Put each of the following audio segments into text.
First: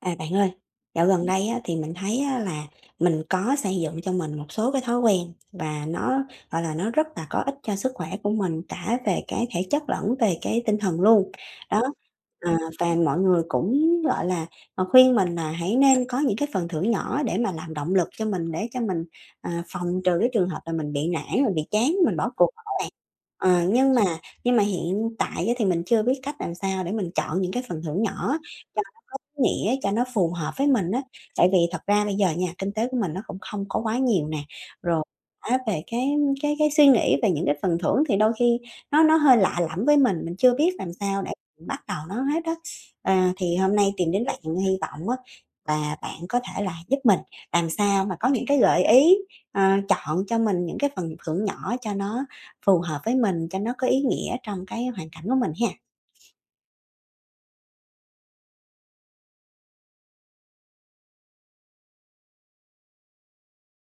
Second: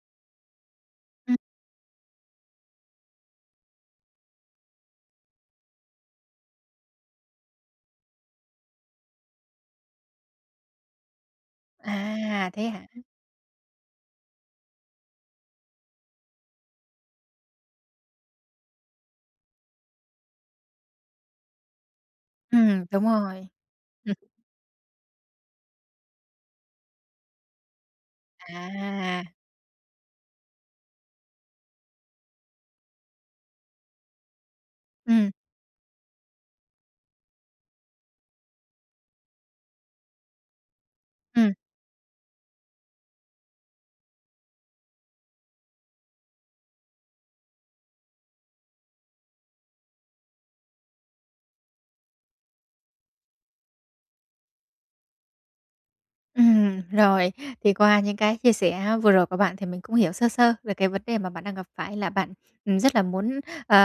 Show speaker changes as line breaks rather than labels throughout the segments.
À, bạn ơi, dạo gần
Ừm.
đây á thì mình thấy á là mình có xây dựng cho mình một số cái thói quen, và nó, gọi là, nó rất là có ích cho sức khỏe của mình, cả về cái thể chất lẫn về cái tinh thần luôn. Đó,
À,
ờ,
thế hả?
và mọi người cũng, gọi là, khuyên mình là hãy nên có những cái phần thưởng nhỏ để mà làm động lực cho mình, để cho mình, ờ, phòng trừ cái trường hợp là mình bị nản, mình bị chán, mình bỏ cuộc đồ á
Ừm,
bạn.
đúng rồi.
Ờ, nhưng mà
Ừm.
nhưng mà hiện tại á thì mình chưa biết cách làm sao để mình chọn những cái phần thưởng nhỏ cho nó có
À.
ý nghĩa, cho nó phù hợp với mình á. Tại vì thật ra bây giờ nha, kinh tế của mình nó cũng không có quá nhiều nè, rồi
Ừm.
á về cái cái cái suy nghĩ về những cái phần thưởng thì đôi khi nó nó hơi lạ lẫm với mình, mình chưa biết làm sao để
Ừm.
bắt đầu nó hết á. À, thì hôm nay tìm đến bạn hy vọng á và bạn có thể là giúp mình làm sao mà có những cái gợi ý, ờ, chọn cho mình những cái phần thưởng nhỏ cho nó phù hợp với mình, cho nó có ý nghĩa trong cái hoàn cảnh của mình ha.
Ừm, rồi, thì qua những cái chia sẻ vừa rồi của bạn thì mình cũng hiểu sơ sơ về cái vấn đề mà bạn đang gặp phải, là bạn rất là muốn, ờ,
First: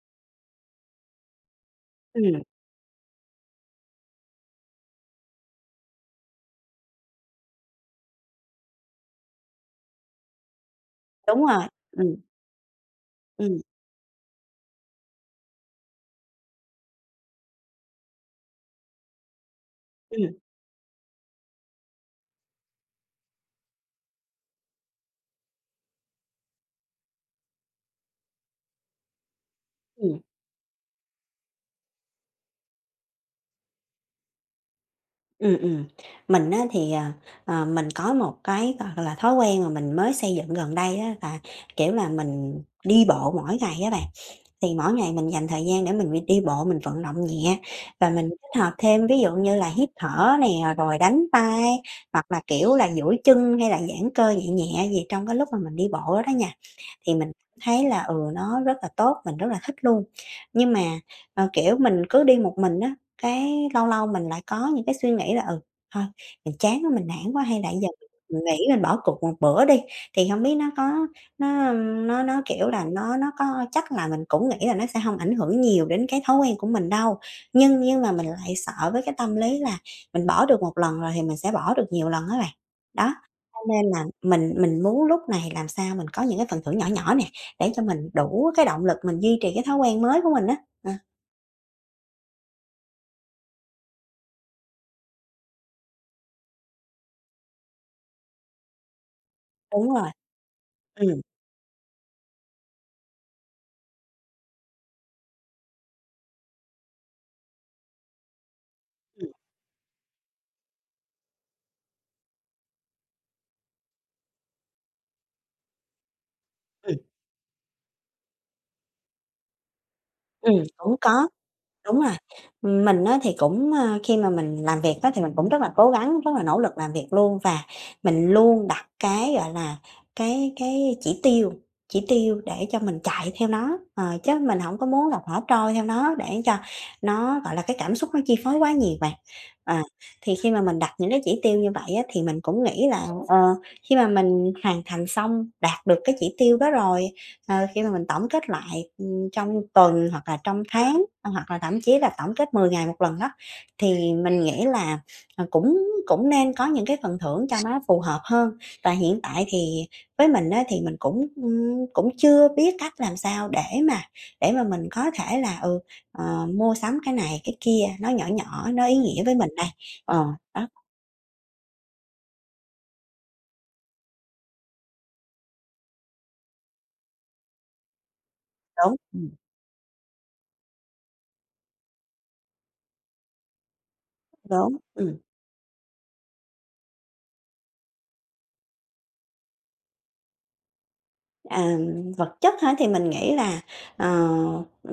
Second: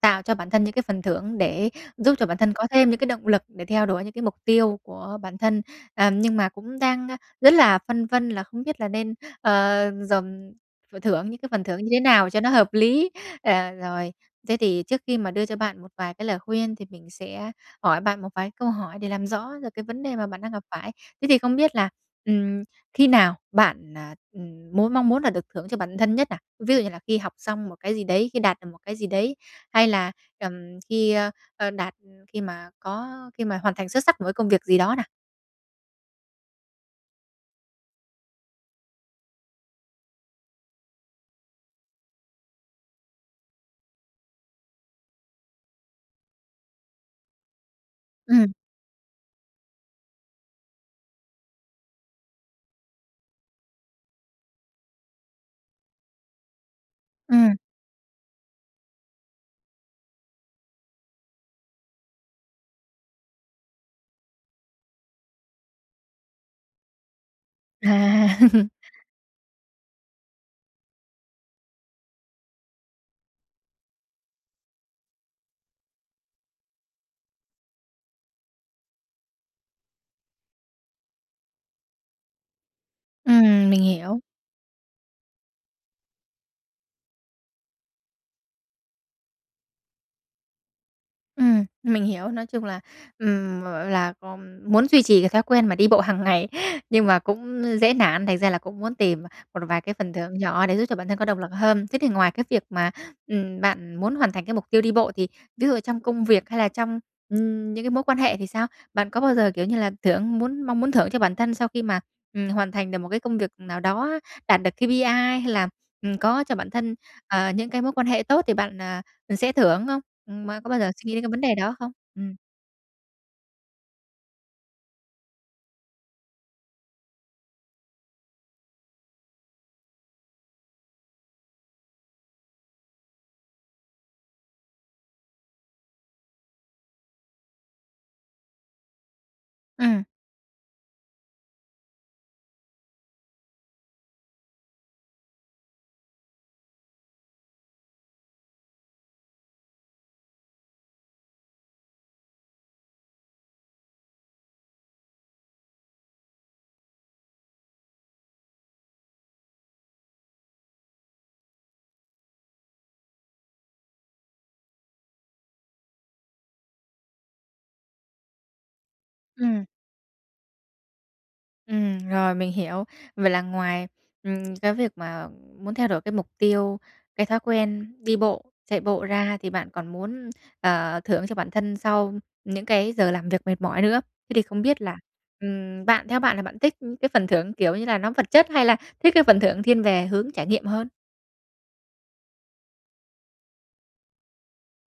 tạo cho bản thân những cái phần thưởng để giúp cho bản
Ừm.
thân có thêm những cái động lực để theo đuổi những cái mục tiêu của bản thân. Ờ, nhưng mà cũng đang rất là phân vân là không biết là nên, ờ, dòm phần thưởng những
Đúng
cái phần
rồi,
thưởng như thế
ừm.
nào cho nó hợp lý,
Ừm.
à, rồi. Thế thì trước khi mà đưa cho bạn một vài cái lời khuyên, thì mình sẽ hỏi bạn một vài cái câu hỏi để làm rõ được cái vấn đề mà
Ừm.
bạn đang gặp phải. Thế thì không biết là, ừm, khi nào bạn, à, ừm, muốn mong muốn là được thưởng cho bản thân nhất nào? Ví dụ như là khi học xong một cái gì đấy, khi đạt được một cái gì đấy, hay là,
Ừm.
ừm, khi, ơ, đạt khi mà có khi mà hoàn thành xuất sắc một cái công việc gì đó nào?
Ừm, ừm, mình á, thì, ờ, ờ, mình có một cái hoặc là thói quen mà mình mới xây dựng gần đây á, là, kiểu, là mình đi bộ mỗi ngày á bạn. Thì mỗi ngày mình dành thời gian để mình đi bộ, mình vận động nhẹ và mình
Ừm.
kết hợp thêm ví dụ như là hít thở nè, rồi đánh tay, hoặc là, kiểu, là duỗi chân hay là giãn cơ nhẹ nhẹ gì trong cái lúc mà mình đi bộ đó nha. Thì mình
Ừm.
thấy là, ừ, nó rất là tốt, mình rất là thích luôn. Nhưng mà, ờ, kiểu mình cứ đi một mình á, cái lâu lâu mình lại có những cái suy nghĩ là "Ừ, thôi mình chán quá mình nản quá hay là giờ
À.
nghĩ nên bỏ cuộc một bữa đi." Thì hông biết nó có nó, ưm, nó nó kiểu là nó nó có chắc là mình cũng nghĩ là nó sẽ hông ảnh hưởng nhiều đến cái thói quen của mình đâu, nhưng nhưng mà mình lại sợ với cái tâm lý là mình bỏ được 1 lần rồi thì mình sẽ bỏ được nhiều lần á bạn. Đó, cho
Ừm, mình
nên là
hiểu.
mình mình muốn lúc này làm sao mình có những cái phần thưởng nhỏ nhỏ nè, để cho mình đủ cái động lực mình duy trì cái thói quen mới của mình á. Ờ.
Ừm, mình hiểu. Nói chung là, ừm m là co muốn duy trì cái thói quen mà đi bộ hàng ngày nhưng mà cũng dễ nản, thành ra là cũng muốn tìm một vài
Đúng
cái
rồi.
phần thưởng nhỏ để giúp cho bản thân
Ừm.
có động lực hơn. Thế thì ngoài cái việc mà, ừm, bạn muốn hoàn thành cái mục tiêu đi bộ thì ví dụ trong công việc hay là trong, ừm, những cái mối quan hệ thì sao? Bạn có
Ừm.
bao giờ kiểu như là thưởng muốn mong muốn thưởng cho bản thân sau khi mà, ừm, hoàn thành được một cái công việc nào đó, đạt được KPI hay là, ừm, có cho bản thân,
Ừm.
ờ, những cái mối quan hệ tốt thì bạn, ờ, sẽ thưởng không? Ừm, m
Ừm,
có bao giờ
cũng
suy nghĩ đến
có.
cái vấn đề đó không?
Đúng rồi.
Ừm.
Mình á thì cũng, ơ, khi mà mình làm việc á, thì mình cũng rất là cố gắng, rất là nỗ lực làm việc luôn và mình luôn đặt cái, gọi là, cái cái chỉ tiêu chỉ tiêu để cho mình chạy theo nó, ờ, chứ mình hổng có muốn là thả trôi theo nó để cho nó gọi là cái cảm xúc nó chi phối quá nhiều bạn. Ờ,
Ừm.
thì khi mà mình đặt những cái chỉ tiêu như vậy á, thì mình cũng nghĩ là, ờ, khi mà mình hoàn thành xong đạt được cái chỉ tiêu đó rồi, ờ, khi mà mình tổng kết lại, ừm, trong tuần hoặc là trong tháng hoặc là thậm chí là tổng kết 10 ngày 1 lần á, thì mình nghĩ là, ờ, cũng cũng nên có những cái phần thưởng cho nó phù hợp hơn. Và hiện tại thì với mình á thì mình cũng, ừm, cũng chưa biết cách làm sao để mà để mà mình có thể là, ừ, ờ, mua sắm cái này cái kia, nó nhỏ nhỏ, nó ý nghĩa với mình
Ừm.
đây. Ờ, đó.
Ừm, rồi, mình hiểu. Vậy là ngoài, ừm, cái việc mà muốn theo đổi cái mục tiêu, cái thói quen đi bộ, chạy
Đúng,
bộ
ừm.
ra thì bạn còn muốn, ờ, thưởng cho bản thân sau những cái giờ làm việc mệt mỏi nữa. Thế thì không
Đúng,
biết là,
ừm.
ừm, bạn theo bạn là bạn thích cái phần thưởng kiểu như là nó vật chất hay là thích cái phần thưởng thiên về hướng trải nghiệm hơn?
Ừm, vật chất hả? Thì mình nghĩ là, ờ,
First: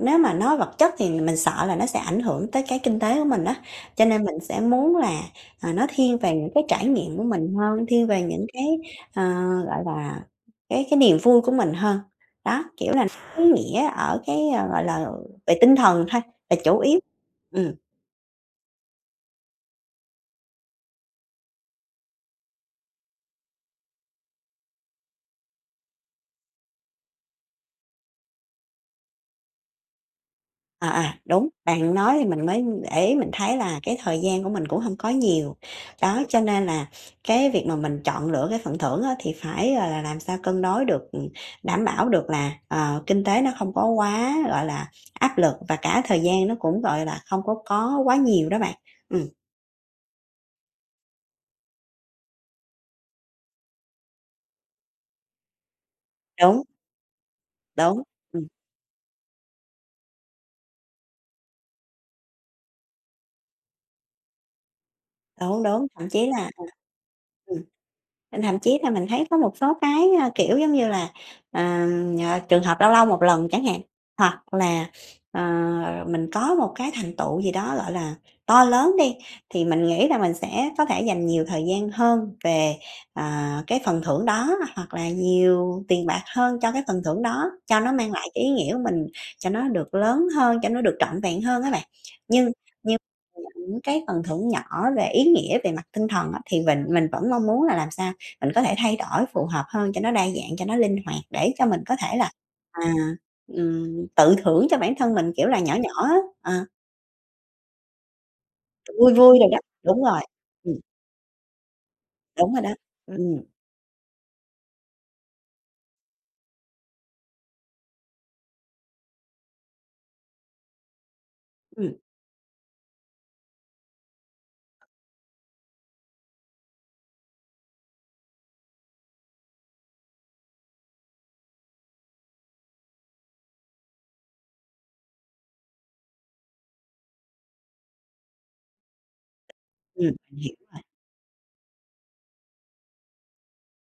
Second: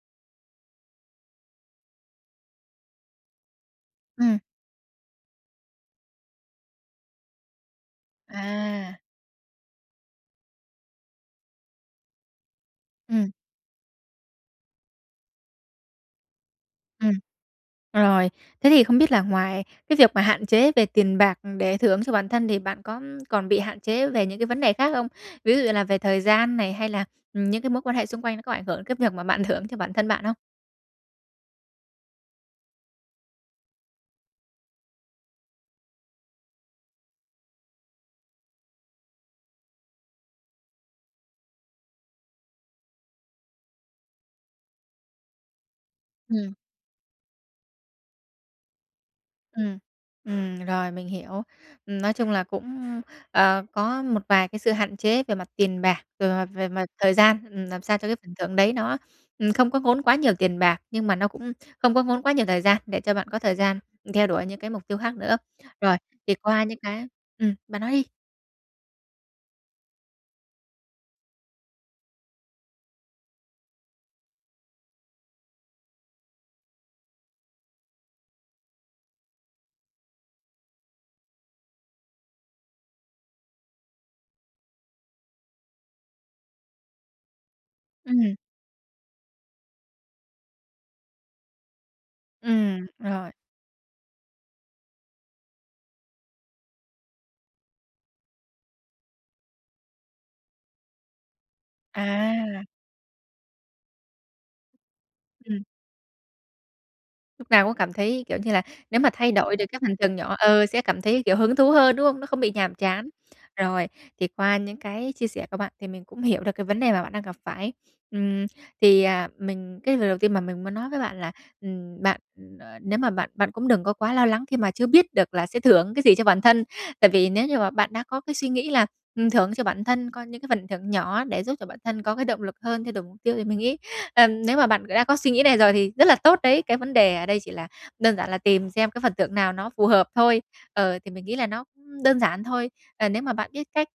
nếu mà nói vật chất thì mình sợ là nó sẽ ảnh hưởng tới cái kinh tế của mình á. Cho nên
Ừm.
mình sẽ muốn là, ờ, nó thiên về những cái trải nghiệm của mình hơn, thiên về những cái,
À.
ờ, gọi là, cái cái niềm vui của mình hơn. Đó, kiểu là
Ừm.
ý nghĩa ở cái, ờ, gọi là, ờ, về tinh thần thôi, là chủ yếu.
Ừm.
Ừm.
Rồi. Thế thì không biết là ngoài cái việc mà hạn chế về tiền bạc để thưởng cho bản thân thì bạn có còn bị hạn chế về những cái vấn đề khác không? Ví dụ như là về thời gian này, hay là, ừm, những cái mối quan hệ xung quanh nó có ảnh hưởng cái việc mà bạn thưởng cho bản thân bạn không?
À, à, đúng. Bạn nói thì mình mới để ý, mình thấy là cái thời gian của mình cũng hông có nhiều. Đó, cho nên là cái việc mà mình chọn lựa cái phần thưởng á thì phải, gọi là, làm sao cân đối được, ừm, đảm bảo được là, ờ, kinh tế nó không có quá, gọi là, áp lực và cả thời gian
Ừm.
nó cũng, gọi là, không có có quá nhiều đó bạn. Ừm.
Ừm, ừm, rồi mình hiểu. Ừm, nói chung là cũng, ờ, có một vài cái sự hạn chế về mặt tiền bạc, rồi, à,
Đúng.
về mặt thời gian, ừm, làm sao
Đúng,
cho cái phần
ừm.
thưởng đấy nó, ừm, không có ngốn quá nhiều tiền bạc, nhưng mà nó cũng không có ngốn quá nhiều thời gian để cho bạn có thời gian theo đuổi những cái mục tiêu khác nữa.
Đúng, đúng,
Rồi,
thậm chí
thì
là
qua
ừ,
những cái ừm,
ừm,
bạn nói đi!
ừm, thậm chí là mình thấy có một số cái, ơ, kiểu giống như là, ờ, nh trường hợp lâu lâu một lần chẳng hạn, hoặc là, ờ, mình có một cái thành tựu gì đó, gọi là, to lớn đi. Thì mình nghĩ là mình sẽ có thể dành nhiều thời gian hơn về, ờ, cái phần thưởng đó, hoặc là nhiều tiền bạc hơn cho cái phần thưởng đó, cho nó mang lại
Ừm.
cái ý nghĩa của mình cho nó được lớn hơn, cho nó được trọn vẹn hơn á bạn. Nhưng
Ừm,
như
rồi.
[unintelligible] những cái phần thưởng nhỏ về ý nghĩa về mặt tinh thần á, thì mình mình vẫn mong muốn là làm sao mình có thể thay đổi phù hợp hơn cho nó đa dạng, cho nó linh hoạt để cho mình có thể là,
À!
à, ừm, tự thưởng cho bản thân mình kiểu là
Ừm.
nhỏ nhỏ á, ờ.
Lúc nào cũng cảm thấy, kiểu, như là nếu mà
Vui
thay
vui đồ
đổi
đó,
được cái hành
đúng
trình
rồi,
nhỏ ờ,
ừm.
sẽ cảm thấy kiểu hứng thú hơn, đúng hông? Nó không bị
Đúng rồi đó,
nhàm chán.
ừm.
Rồi, thì qua những cái chia sẻ của bạn thì mình cũng hiểu được cái vấn đề mà bạn đang gặp phải. Ừm, thì, à, mình cái lời đầu tiên mà mình muốn nói với bạn là,
Ừm.
ừm, bạn nếu mà bạn bạn cũng đừng có quá lo lắng khi mà chưa biết được là sẽ thưởng cái gì cho bản thân. Tại vì nếu như mà bạn đã có cái suy nghĩ là, ừm, thưởng cho bản thân có những cái phần thưởng nhỏ để giúp cho bản thân có cái động lực hơn, thay đổi mục tiêu thì mình nghĩ, ờm, nếu mà bạn đã có suy nghĩ này rồi thì rất là tốt đấy, cái vấn đề ở đây chỉ là đơn giản là tìm xem cái phần thưởng nào nó phù hợp
Ừm,
thôi.
hiểu rồi.
Ờ, thì mình nghĩ là nó đơn giản thôi. Ờ, nếu mà bạn biết cách,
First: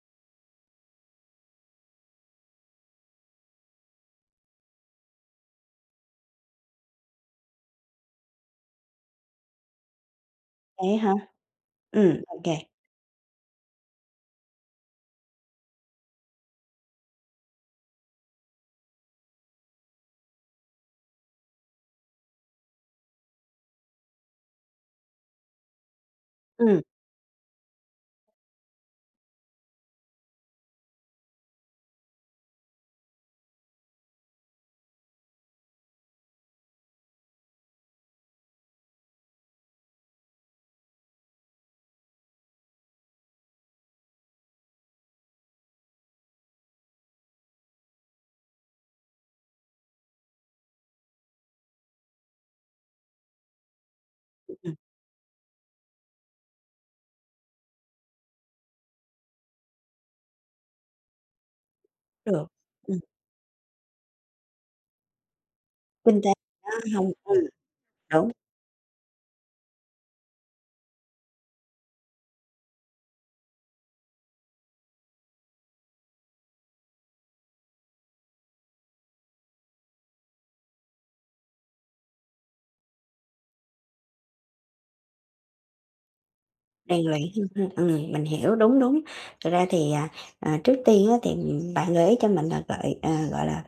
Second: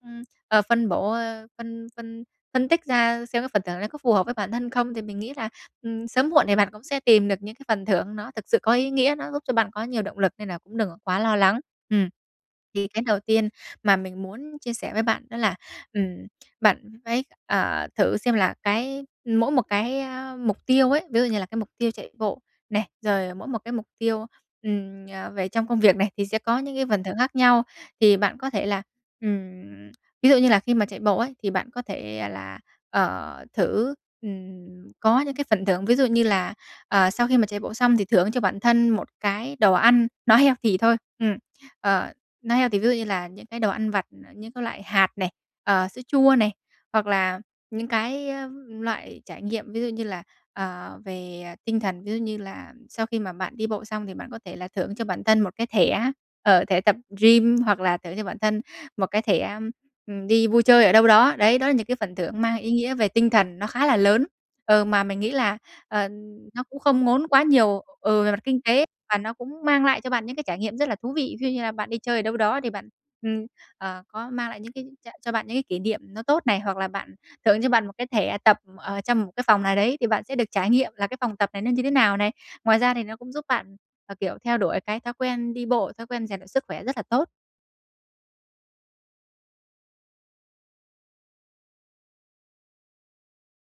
ờ, phân bổ, ơ, phân phân phân tích ra xem cái phần thưởng nó có phù hợp với bản thân không thì mình nghĩ là, ừm, sớm muộn thì bạn cũng sẽ tìm được những cái phần thưởng nó thực sự có ý nghĩa. Nó giúp cho bạn có nhiều động lực nên là cũng đừng
Vậy á
có
hả?
quá lo lắng. Ừm.
Ừm, ô kê.
Thì cái đầu tiên mà mình muốn chia sẻ với bạn đó là, ừm, bạn phải, ờ, thử xem là cái mỗi một cái, a, mục tiêu ấy, ví dụ như là cái mục tiêu chạy bộ này, rồi mỗi một cái mục tiêu, ừm, à, về trong công việc này thì sẽ có những
Ừm.
cái phần thưởng khác nhau. Thì bạn có thể là, ừm, ví dụ như là khi mà chạy bộ ấy, thì bạn có thể là, ờ, thử, ừm, có những cái phần thưởng. Ví dụ như là, ờ, sau khi mà chạy bộ xong thì thưởng cho bản thân một cái đồ ăn nó healthy thôi. Ừm, ờ, nó healthy ví dụ như là những cái đồ ăn vặt, những cái loại hạt này, ờ, sữa chua này, hoặc là những cái loại trải nghiệm ví dụ như là, ờ, về tinh thần, ví dụ như là sau khi mà bạn đi bộ xong thì bạn có
Ừ,
thể là
ừm.
thưởng cho bản thân một cái thẻ, ờ, thẻ tập gym, hoặc là thưởng cho bản thân một cái thẻ, ừm, đi vui chơi ở đâu đó. Đấy, đó là những cái phần thưởng
Được.
mang ý nghĩa
Ừm.
về tinh thần nó khá là lớn. Ừ, mà mình nghĩ là, ờ,
Kinh tế
nó
nó
cũng không
hông,
ngốn
ừm,
quá nhiều, ừ, về
đúng.
mặt kinh tế, và nó cũng mang lại cho bạn những cái trải nghiệm rất là thú vị. Ví dụ như là bạn đi chơi ở đâu đó thì bạn, ừm, ờ, có mang lại những cái ch cho bạn những cái kỷ niệm nó tốt này. Hoặc là bạn thưởng cho bạn một cái thẻ tập ở trong một cái phòng nào đấy thì bạn sẽ được trải nghiệm là cái phòng tập này nó như thế nào này. Ngoài ra thì nó cũng giúp bạn, ờ, kiểu theo đuổi cái thói quen đi bộ, thói quen rèn luyện sức khỏe rất
Rèn
là
luyện
tốt.
thêm ha, ừm, mình hiểu, đúng, đúng. Thực ra thì, à, à, trước tiên á, thì bạn gợi ý cho mình á gọi, à, gọi là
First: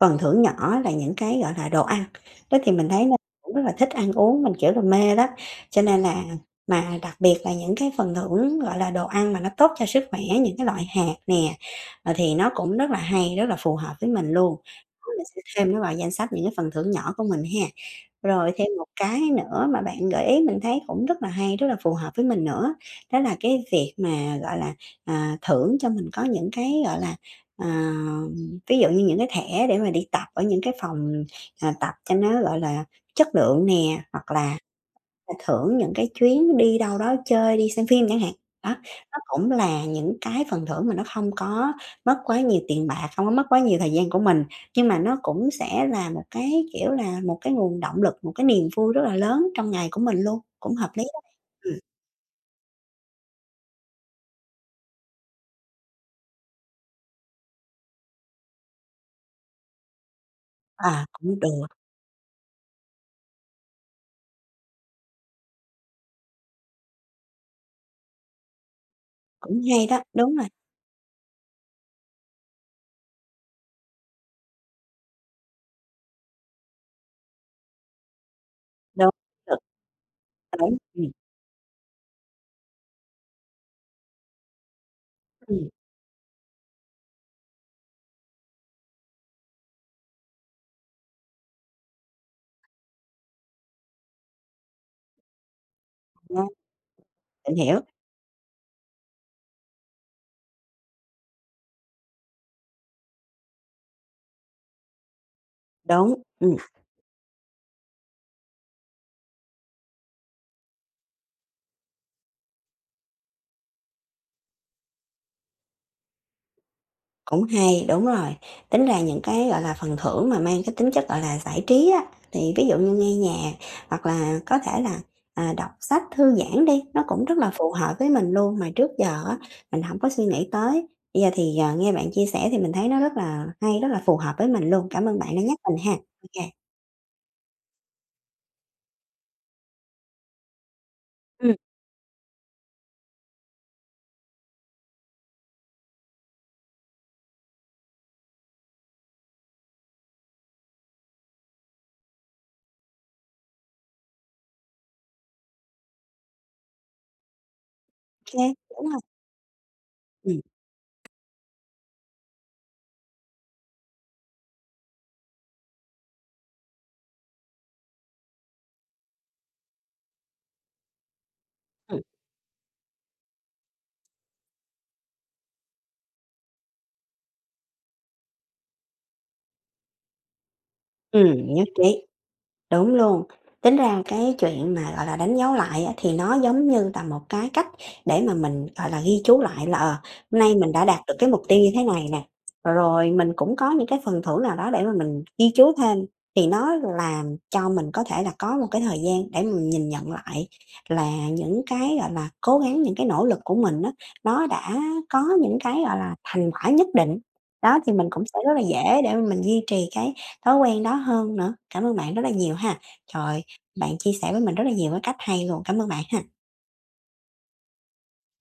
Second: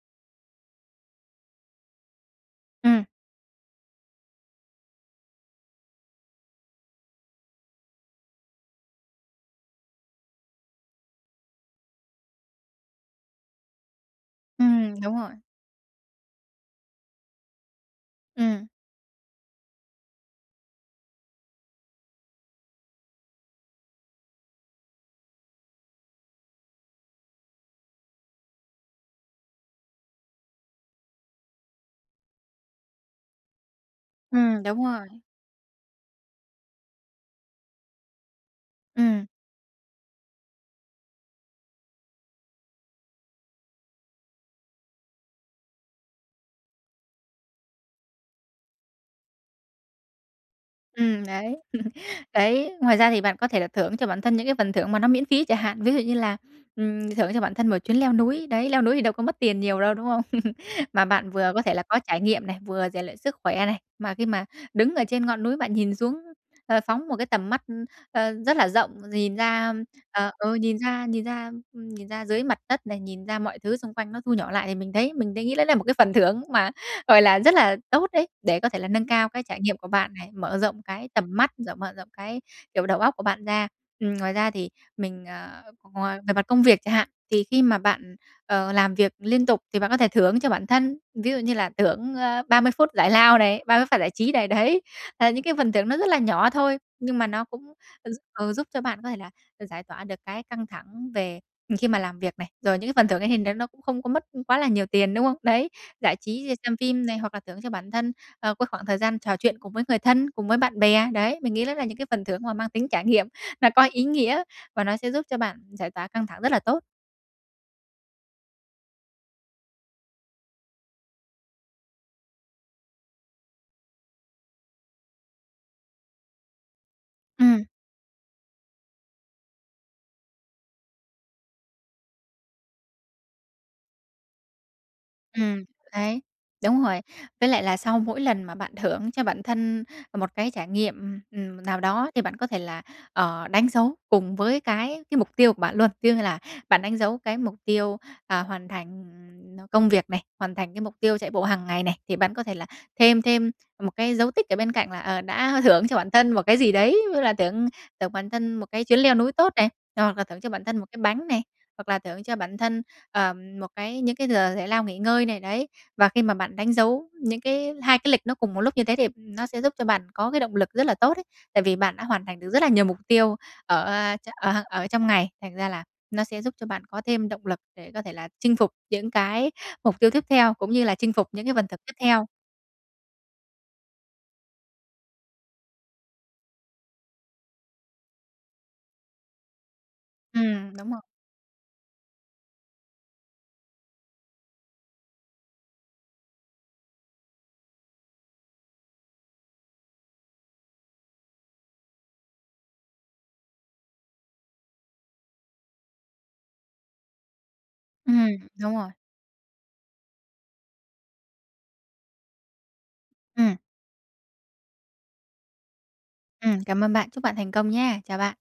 phần thưởng nhỏ là những cái gọi là đồ ăn, đó thì mình
Ừm.
thấy nó cũng rất là thích ăn uống, mình kiểu là mê đó, cho nên là mà đặc biệt là những cái phần thưởng gọi là đồ ăn mà nó tốt cho sức khỏe, những cái loại hạt nè, ờ, thì nó cũng rất là hay, rất là phù hợp với mình luôn.
Ừm, đúng
Mình
rồi.
sẽ thêm nó vào danh sách những cái phần thưởng nhỏ của mình ha. Rồi
Ừm.
thêm một cái nữa mà bạn gợi ý mình thấy cũng rất là hay, rất là phù hợp với mình nữa, đó là cái việc mà gọi là, à, thưởng cho mình có những cái gọi là, ờ, ví dụ như những cái thẻ để mà đi tập ở những cái phòng, ờ, tập cho nó gọi là chất lượng nè, hoặc là
Ừm, đúng rồi.
thưởng những cái chuyến đi đâu đó chơi, đi xem phim chẳng hạn. Đó, nó
Ừm.
cũng là những cái phần thưởng mà nó không có mất quá nhiều tiền bạc, không có mất quá nhiều thời gian của mình nhưng mà nó cũng sẽ là một cái, kiểu là một cái nguồn động lực, một cái niềm vui rất là lớn trong ngày của mình luôn, cũng hợp lý đó.
Ừm, đấy,
Ừm.
đấy. Ngoài ra thì bạn có thể là thưởng cho bản thân những cái phần thưởng mà nó miễn phí chả hạn. Ví dụ như là, ừm, thưởng cho bản thân một chuyến leo núi. Đấy, leo núi thì đâu có mất tiền nhiều đâu, đúng hông? Mà
À,
bạn
cũng
vừa có thể
được.
là có trải nghiệm này, vừa rèn luyện sức khỏe này. Mà khi mà đứng ở trên ngọn núi bạn nhìn xuống, ờ, phóng một cái tầm mắt, ơ, rất là rộng, nhìn
Cũng
ra,
hay đó,
ờ,
đúng rồi.
ừ, nhìn ra nhìn ra, ừm, nhìn ra dưới mặt đất này, nhìn ra mọi thứ xung quanh nó thu nhỏ lại thì mình thấy mình đấy nghĩ đấy là một cái phần thưởng mà gọi là rất là tốt đấy để có thể là nâng
Đúng,
cao cái
được.
trải nghiệm của bạn này,
Ờ,
mở
đúng,
rộng
ừm.
cái tầm mắt, rồi mở rộng cái kiểu đầu óc của bạn ra. Ừm, ngoài ra thì mình, ờ,
Ừm.
ngoài về mặt công việc chả hạn, thì khi mà bạn, ờ, làm việc liên tục thì bạn có thể thưởng cho bản thân, ví dụ như là thưởng, ơ, 30 phút giải lao này, 30 phút giải trí này, đấy. À, những cái phần thưởng nó rất là nhỏ
[unintelligible]
thôi nhưng mà nó
Mình
cũng
hiểu.
gi ừ, giúp cho bạn có thể là được giải tỏa được cái căng thẳng về khi mà làm việc này. Rồi những cái phần thưởng ấy thì đấy nó cũng không có mất quá là nhiều tiền, đúng không? Đấy, giải
Đúng,
trí
ừm.
xem phim này hoặc là thưởng cho bản thân, ờ, cái khoảng thời gian trò chuyện cùng với người thân, cùng với bạn bè, đấy. Mình nghĩ đó là những cái phần thưởng mà mang tính trải nghiệm nó có ý nghĩa và nó sẽ giúp cho bạn giải tỏa căng thẳng rất là tốt.
Cũng hay, đúng rồi. Tính ra những cái gọi là phần thưởng mà mang cái tính chất gọi là giải trí á thì ví dụ như nghe nhạc, hoặc là có thể là, à, đọc sách thư giãn đi, nó cũng rất là
Ừm.
phù hợp với mình luôn, mà trước giờ á mình hổng có suy nghĩ tới. Bây giờ thì, ờ, nghe bạn chia sẻ thì mình thấy nó rất là hay, rất là phù hợp với mình luôn. Cảm ơn bạn đã nhắc
Ừm,
mình ha.
đấy.
Ô kê.
Đúng rồi. Với lại là sau mỗi lần mà bạn thưởng cho bản thân một cái trải nghiệm,
Ừm.
ừm, nào đó thì bạn có thể là, ờ, đánh dấu cùng với cái cái mục tiêu của bạn luôn. Ví dụ như là bạn đánh dấu cái mục tiêu, ờ, hoàn thành công việc này, hoàn thành cái mục tiêu chạy bộ hàng ngày này thì bạn có thể là thêm thêm một cái dấu tích ở bên cạnh là, ờ, đã thưởng cho bản thân một cái gì đấy, ví dụ là thưởng thưởng bản
Kê,
thân một cái cái
đúng
chuyến
rồi.
leo núi tốt này, hoặc là thưởng
Ừm.
cho bản thân một cái bánh này, hoặc là thưởng cho bản thân, ờ, một cái những cái giờ giải lao nghỉ ngơi này, đấy. Và khi mà bạn đánh dấu những cái 2 cái lịch nó cùng một lúc như thế thì nó sẽ giúp cho bạn có cái động lực rất là tốt đấy. Tại vì bạn
Ừm.
đã hoàn thành được rất là nhiều mục tiêu ở, a, ở ở trong ngày, thành ra là nó sẽ giúp cho bạn có thêm động lực để có thể là chinh phục những cái mục tiêu tiếp theo, cũng như là chinh phục những cái
Ừm,
phần
nhất
thưởng tiếp
trí.
theo.
Đúng luôn. Tính ra cái chuyện mà gọi là đánh dấu lại á thì nó giống như là một cái cách để mà mình gọi là ghi chú lại là, ờ, hôm nay mình
Ừm,
đã
đúng
đạt
rồi.
được cái mục tiêu như thế này nè, ờ, rồi mình cũng có những cái phần thưởng nào đó để mà mình ghi chú thêm thì nó làm cho mình có thể là có một cái thời gian để mình nhìn nhận lại là những cái gọi là cố gắng, những cái nỗ lực của mình á, nó đã có những cái gọi là thành quả nhất định. Đó thì mình cũng
Ừm,
sẽ rất là
đúng rồi.
dễ để mà mình duy trì cái thói quen đó hơn nữa. Cảm ơn bạn rất là nhiều ha. Trời,
Ừm.
bạn chia sẻ với mình rất là nhiều cái cách hay luôn. Cảm ơn bạn ha.
Ừm, cảm ơn bạn. Chúc bạn thành công nhé. Chào bạn.